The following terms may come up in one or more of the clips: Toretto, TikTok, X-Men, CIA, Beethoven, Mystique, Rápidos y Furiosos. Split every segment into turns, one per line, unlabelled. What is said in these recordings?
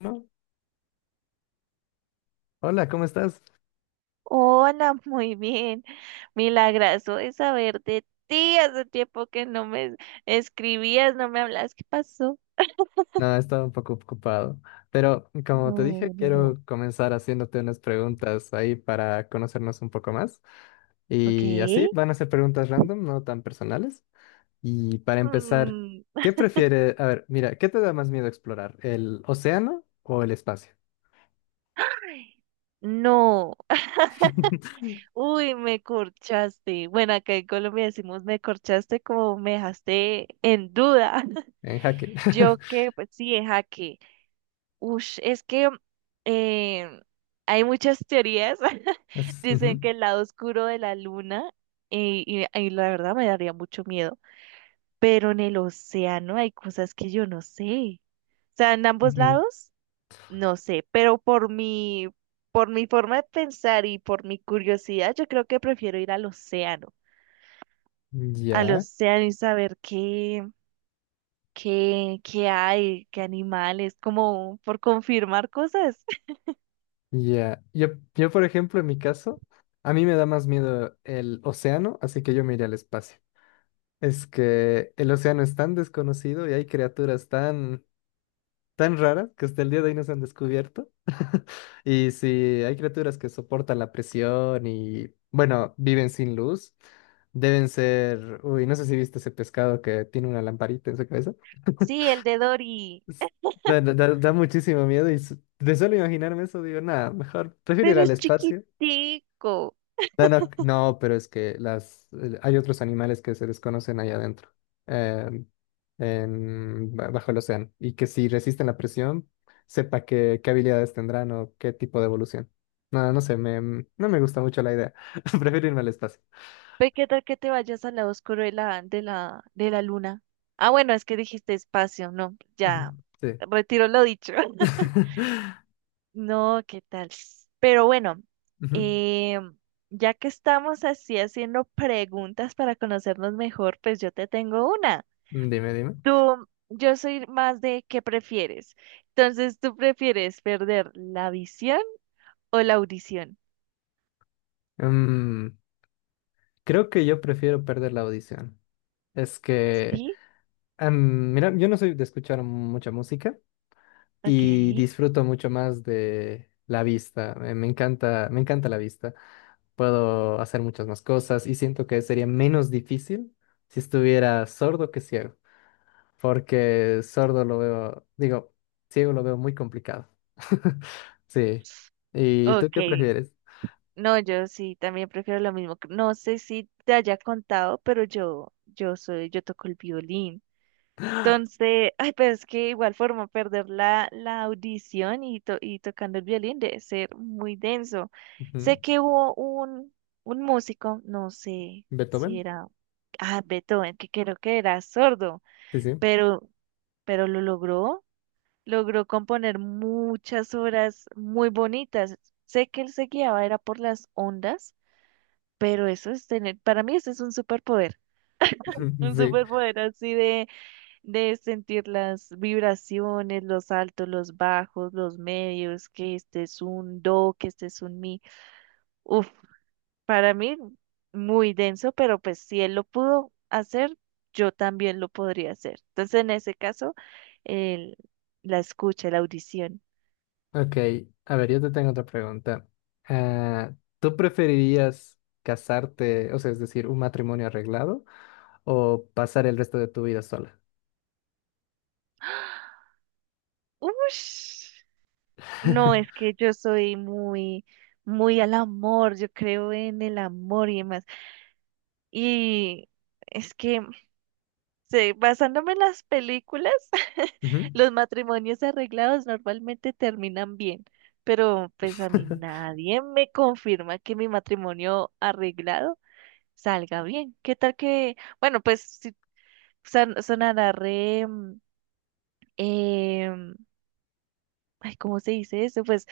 No. Hola, ¿cómo estás?
Hola, muy bien. Milagroso de saber de ti. Hace tiempo que no me escribías, no me hablas. ¿Qué pasó?
No, he estado un poco ocupado, pero como te dije,
No, no, no.
quiero comenzar haciéndote unas preguntas ahí para conocernos un poco más.
Ok.
Y así van a ser preguntas random, no tan personales. Y para empezar,
Mm,
¿qué prefiere? A ver, mira, ¿qué te da más miedo explorar? ¿El océano o el espacio?
no. Uy, me corchaste. Bueno, acá en Colombia decimos me corchaste como me dejaste en duda.
En jaque.
Yo que, pues sí, es jaque. Ush, es que eh, hay muchas teorías. Dicen
Ujú,
que el lado oscuro de la luna, y la verdad me daría mucho miedo, pero en el océano hay cosas que yo no sé. O sea, en ambos lados, no sé, pero por mi forma de pensar y por mi curiosidad, yo creo que prefiero ir
ujú.
al
Ya.
océano y saber qué hay, qué animales, como por confirmar cosas.
Ya, yo, por ejemplo, en mi caso, a mí me da más miedo el océano, así que yo me iría al espacio. Es que el océano es tan desconocido y hay criaturas tan raras que hasta el día de hoy no se han descubierto. Y si hay criaturas que soportan la presión y, bueno, viven sin luz, deben ser, uy, no sé si viste ese pescado que tiene una lamparita en su cabeza.
Sí, el de Dory.
Es- da muchísimo miedo y de solo imaginarme eso digo, nada, mejor prefiero ir
Pero
al
es
espacio.
chiquitico.
No, no, no, pero es que las hay otros animales que se desconocen allá adentro, em, en, bajo el océano, y que si resisten la presión, sepa qué habilidades tendrán o qué tipo de evolución. No, no sé, no me gusta mucho la idea. Prefiero irme al espacio.
Ve qué tal que te vayas al lado oscuro de la luna. Ah, bueno, es que dijiste espacio, no,
Ujú,
ya,
Sí.
retiro lo dicho. No, qué tal. Pero bueno,
Ujú,
eh, ya que estamos así haciendo preguntas para conocernos mejor, pues yo te tengo una.
Dime, dime.
Tú, yo soy más de qué prefieres. Entonces, ¿tú prefieres perder la visión o la audición?
Mm, creo que yo prefiero perder la audición. Es
Sí,
mira, yo no soy de escuchar mucha música.
ok,
Y disfruto mucho más de la vista. Me encanta la vista. Puedo hacer muchas más cosas y siento que sería menos difícil si estuviera sordo que ciego, porque sordo lo veo, digo, ciego lo veo muy complicado. Sí. ¿Y tú
ok.
qué prefieres?
No, yo sí, también prefiero lo mismo. No sé si te haya contado, pero yo soy, yo toco el violín. Entonces, ay, pero es que igual forma perder la audición y, y tocando el violín debe ser muy denso.
Ujú.
Sé que hubo un músico, no sé si
¿Beethoven?
era, ah, Beethoven, que creo que era sordo,
Sí, sí.
pero, pero lo logró, logró componer muchas obras muy bonitas. Sé que él se guiaba, era por las ondas pero eso es tener, para mí eso es un
Sí.
superpoder así de sentir las vibraciones, los altos, los bajos, los medios, que este es un do, que este es un mi. Uf, para mí muy denso, pero pues si él lo pudo hacer, yo también lo podría hacer. Entonces en ese caso, el- la escucha, la audición.
Ok, a ver, yo te tengo otra pregunta. Ah, ¿tú preferirías casarte, o sea, es decir, un matrimonio arreglado o pasar el resto de tu vida sola?
Ush, no, es que yo soy muy al amor, yo creo en el amor y demás. Y es que, sí, basándome en las películas,
Ujú,
los matrimonios arreglados normalmente terminan bien, pero pues a mí nadie me confirma que mi matrimonio arreglado salga bien. ¿Qué tal que, bueno, pues si son, sonará re, em, ay, ¿cómo se dice eso? Pues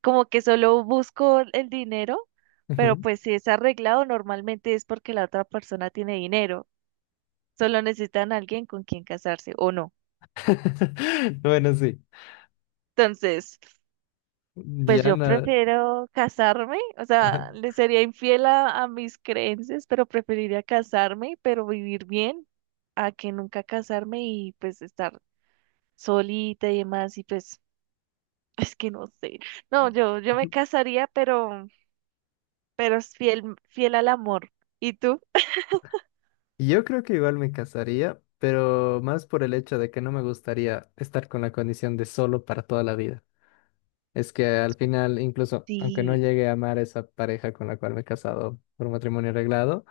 como que solo busco el dinero, pero
ujú.
pues si es arreglado normalmente es porque la otra persona tiene dinero. Solo necesitan alguien con quien casarse o no.
Bueno, sí.
Entonces, pues
Ya
yo
no.
prefiero casarme, o
Ajá.
sea, le sería infiel a mis creencias, pero preferiría casarme, pero vivir bien, a que nunca casarme y pues estar solita y demás, y pues es que no sé. No, yo me casaría, pero es fiel, fiel al amor. ¿Y tú?
Yo creo que igual me casaría, pero más por el hecho de que no me gustaría estar con la condición de solo para toda la vida. Es que al final, incluso aunque no
Sí,
llegue a amar a esa pareja con la cual me he casado por matrimonio arreglado,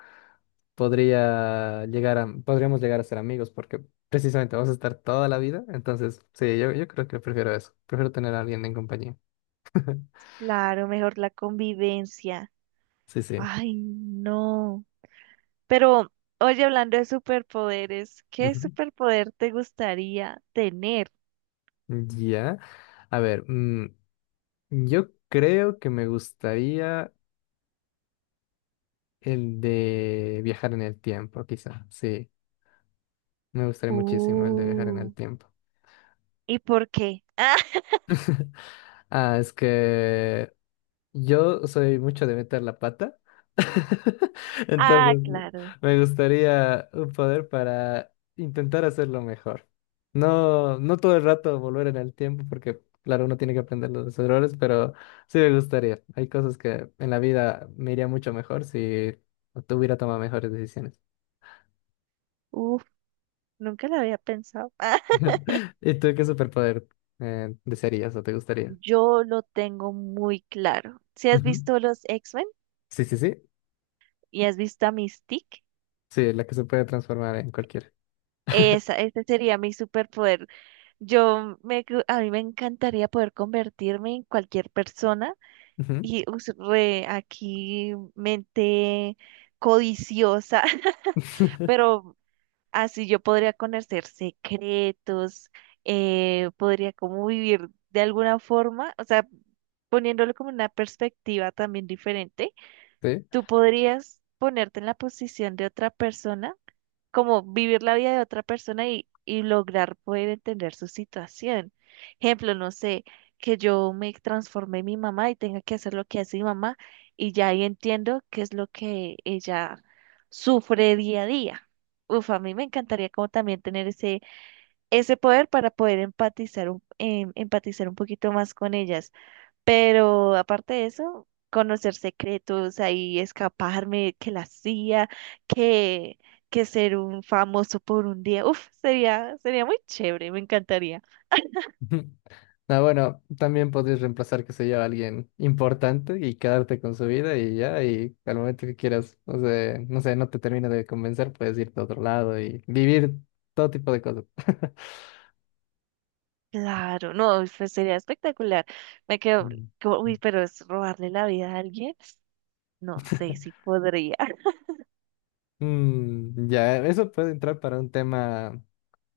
podríamos llegar a ser amigos porque precisamente vamos a estar toda la vida. Entonces, sí, yo creo que prefiero eso. Prefiero tener a alguien en compañía.
claro, mejor la convivencia.
Sí, sí.
Ay, no. Pero, oye, hablando de superpoderes, ¿qué
Ujú.
superpoder te gustaría tener?
Ya. A ver, yo creo que me gustaría el de viajar en el tiempo, quizá. Sí, me gustaría muchísimo el de viajar en
Uh,
el tiempo.
¿Y por qué?
Ah, es que yo soy mucho de meter la pata.
Ah,
Entonces,
claro.
me gustaría un poder para intentar hacerlo mejor. No, no todo el rato volver en el tiempo, porque claro, uno tiene que aprender los errores, pero sí me gustaría. Hay cosas que en la vida me iría mucho mejor si tuviera tomado mejores decisiones.
Uf, nunca lo había pensado.
¿Y tú qué superpoder desearías o te gustaría?
Yo lo tengo muy claro. Si has
Ujú.
visto los X-Men
Sí, sí, sí.
y has visto a Mystique,
Sí, la que se puede transformar en cualquiera.
esa, ese sería mi superpoder. A mí me encantaría poder convertirme en cualquier persona
Ujú.
y re aquí mente codiciosa, pero así yo podría conocer secretos, podría como vivir de alguna forma, o sea, poniéndolo como una perspectiva también diferente,
Sí.
tú podrías ponerte en la posición de otra persona como vivir la vida de otra persona y lograr poder entender su situación. Ejemplo, no sé, que yo me transformé en mi mamá y tenga que hacer lo que hace mi mamá y ya ahí entiendo qué es lo que ella sufre día a día. Uf, a mí me encantaría como también tener ese poder para poder empatizar empatizar un poquito más con ellas. Pero aparte de eso, conocer secretos, ahí escaparme, que la CIA, que, que ser un famoso por un día, uf, sería muy chévere, me encantaría.
Ujú. Ah, bueno, también podrías reemplazar, qué sé yo, a alguien importante y quedarte con su vida y ya, y al momento que quieras, o sea, no sé, no te termina de convencer, puedes irte a otro lado y vivir todo tipo de cosas.
Claro, no, pues sería espectacular. Me quedo,
Mm.
como, uy, pero es robarle la vida a alguien, no sé si podría.
Mm, ya, eso puede entrar para un tema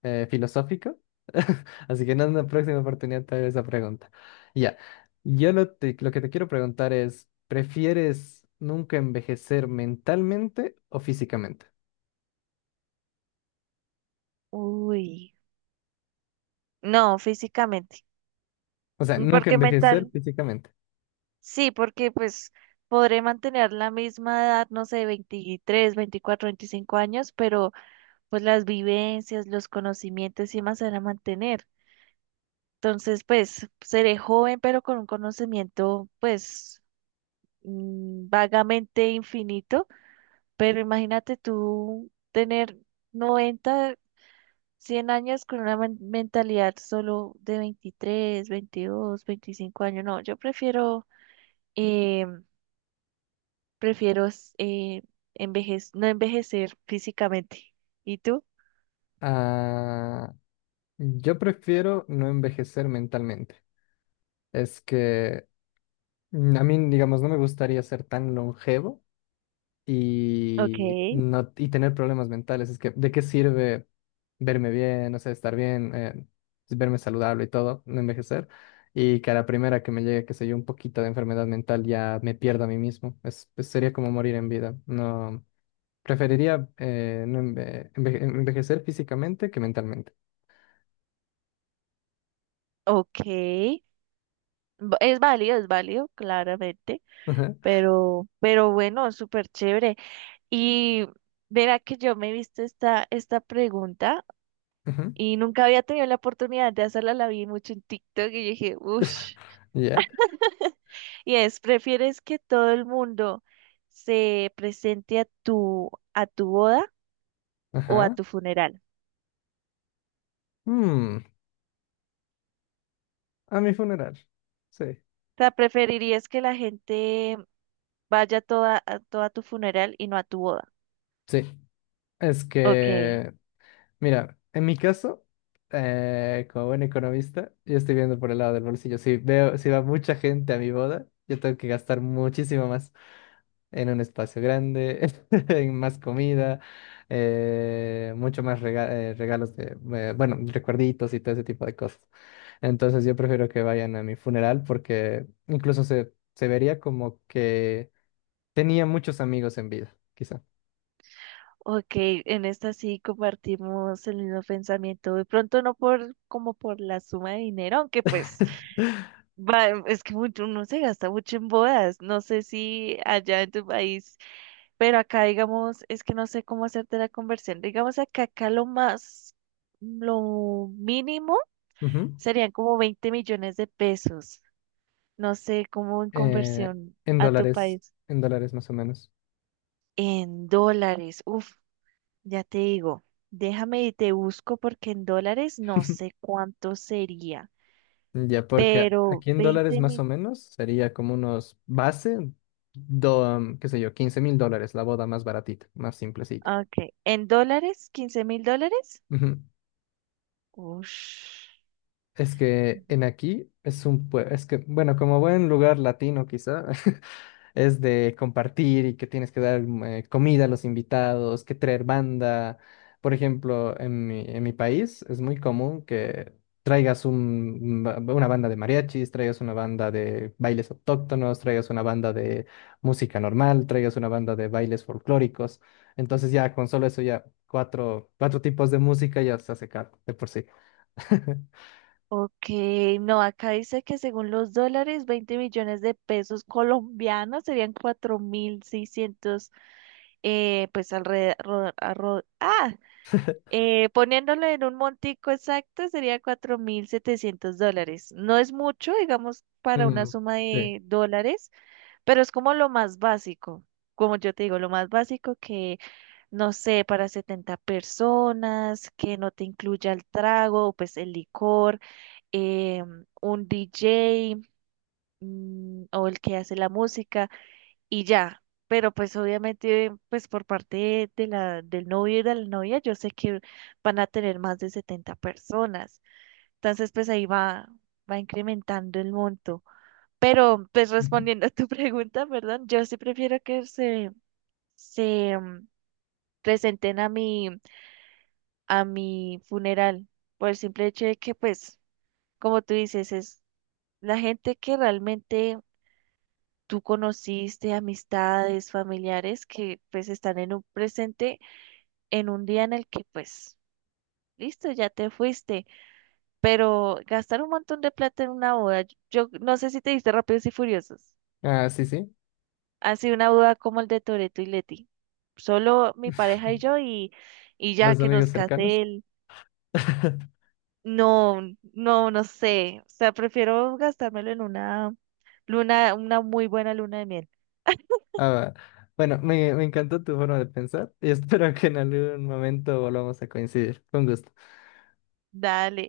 filosófico, así que en una próxima oportunidad te haré esa pregunta. Ya, lo que te quiero preguntar es, ¿prefieres nunca envejecer mentalmente o físicamente?
Uy, no, físicamente,
O sea, nunca
porque
envejecer
mental,
físicamente.
sí, porque pues podré mantener la misma edad, no sé, 23, 24, 25 años, pero pues las vivencias, los conocimientos y más se van a mantener. Entonces, pues seré joven, pero con un conocimiento, pues vagamente infinito. Pero imagínate tú tener 90, 100 años con una mentalidad solo de 23, 22, 25 años. No, yo prefiero, eh, prefiero eh, no envejecer físicamente. ¿Y tú?
Ah, yo prefiero no envejecer mentalmente. Es que mm, a mí, digamos, no me gustaría ser tan longevo
Ok,
y, no, y tener problemas mentales. Es que, ¿de qué sirve verme bien, o sea, estar bien, verme saludable y todo, no envejecer? Y que a la primera que me llegue, qué sé yo, un poquito de enfermedad mental, ya me pierda a mí mismo. Es, pues, sería como morir en vida. No. Preferiría no envejecer físicamente que mentalmente.
ok. Es válido, claramente,
Ajá,
pero bueno, es súper chévere. Y verá que yo me he visto esta pregunta
ajá.
y nunca había tenido la oportunidad de hacerla, la vi mucho en TikTok y yo dije, uff,
Ya.
y es, ¿prefieres que todo el mundo se presente a tu boda o a
Ajá.
tu funeral?
Mm, a mi funeral. Sí.
O sea, ¿preferirías que la gente vaya toda a tu funeral y no a tu boda?
Sí. Es
Ok.
que, mira, en mi caso, como buen economista, yo estoy viendo por el lado del bolsillo. Si veo, si va mucha gente a mi boda, yo tengo que gastar muchísimo más, en un espacio grande, en más comida, eh, mucho más regalos de, bueno, recuerditos y todo ese tipo de cosas. Entonces yo prefiero que vayan a mi funeral porque incluso se vería como que tenía muchos amigos en vida, quizá.
Ok, en esta sí compartimos el mismo pensamiento. De pronto no por como por la suma de dinero, aunque pues va, es que mucho, uno se gasta mucho en bodas. No sé si allá en tu país, pero acá digamos, es que no sé cómo hacerte la conversión. Digamos acá lo más, lo mínimo
Ujú.
serían como 20 millones de pesos. No sé cómo en
Eh,
conversión
en
a tu
dólares,
país.
en dólares más o menos.
En dólares. Uf, ya te digo, déjame y te busco porque en dólares no sé cuánto sería,
Ya, porque
pero
aquí en dólares
veinte
más o
mil,
menos sería como unos base, do, qué sé yo, $15,000, la boda más baratita, más simplecita.
ah, ok, en dólares, 15 mil dólares.
Ujú.
Ush.
Es que en aquí es un es que, bueno, como buen lugar latino quizá, es de compartir y que tienes que dar comida a los invitados, que traer banda. Por ejemplo, en mi país es muy común que traigas una banda de mariachis, traigas una banda de bailes autóctonos, traigas una banda de música normal, traigas una banda de bailes folclóricos. Entonces ya con solo eso ya cuatro tipos de música ya se hace caro de por sí.
Ok, no, acá dice que según los dólares, 20 millones de pesos colombianos serían 4.600, pues alrededor, poniéndolo en un montico exacto sería 4.700 dólares. No es mucho, digamos, para una
Mm,
suma
sí.
de dólares, pero es como lo más básico. Como yo te digo, lo más básico que, no sé, para 70 personas, que no te incluya el trago, pues el licor, un DJ, o el que hace la música y ya. Pero pues obviamente, pues por parte del novio y de la novia, yo sé que van a tener más de 70 personas. Entonces, pues ahí va, va incrementando el monto. Pero pues
Ujú.
respondiendo a tu pregunta, perdón, yo sí prefiero que se mm, presenten a mi funeral, por el simple hecho de que, pues, como tú dices, es la gente que realmente tú conociste, amistades, familiares que pues están en un presente en un día en el que pues, listo, ya te fuiste, pero gastar un montón de plata en una boda, yo no sé si te diste Rápidos y Furiosos,
Ah, sí, sí.
así una boda como el de Toretto y Leti, solo mi pareja y yo y ya
Los
que
amigos
nos
cercanos.
case él, no, no, no sé, o sea, prefiero gastármelo en una luna, una muy buena luna de miel,
Ah, bueno, me encantó tu forma de pensar y espero que en algún momento volvamos a coincidir. Con gusto.
dale.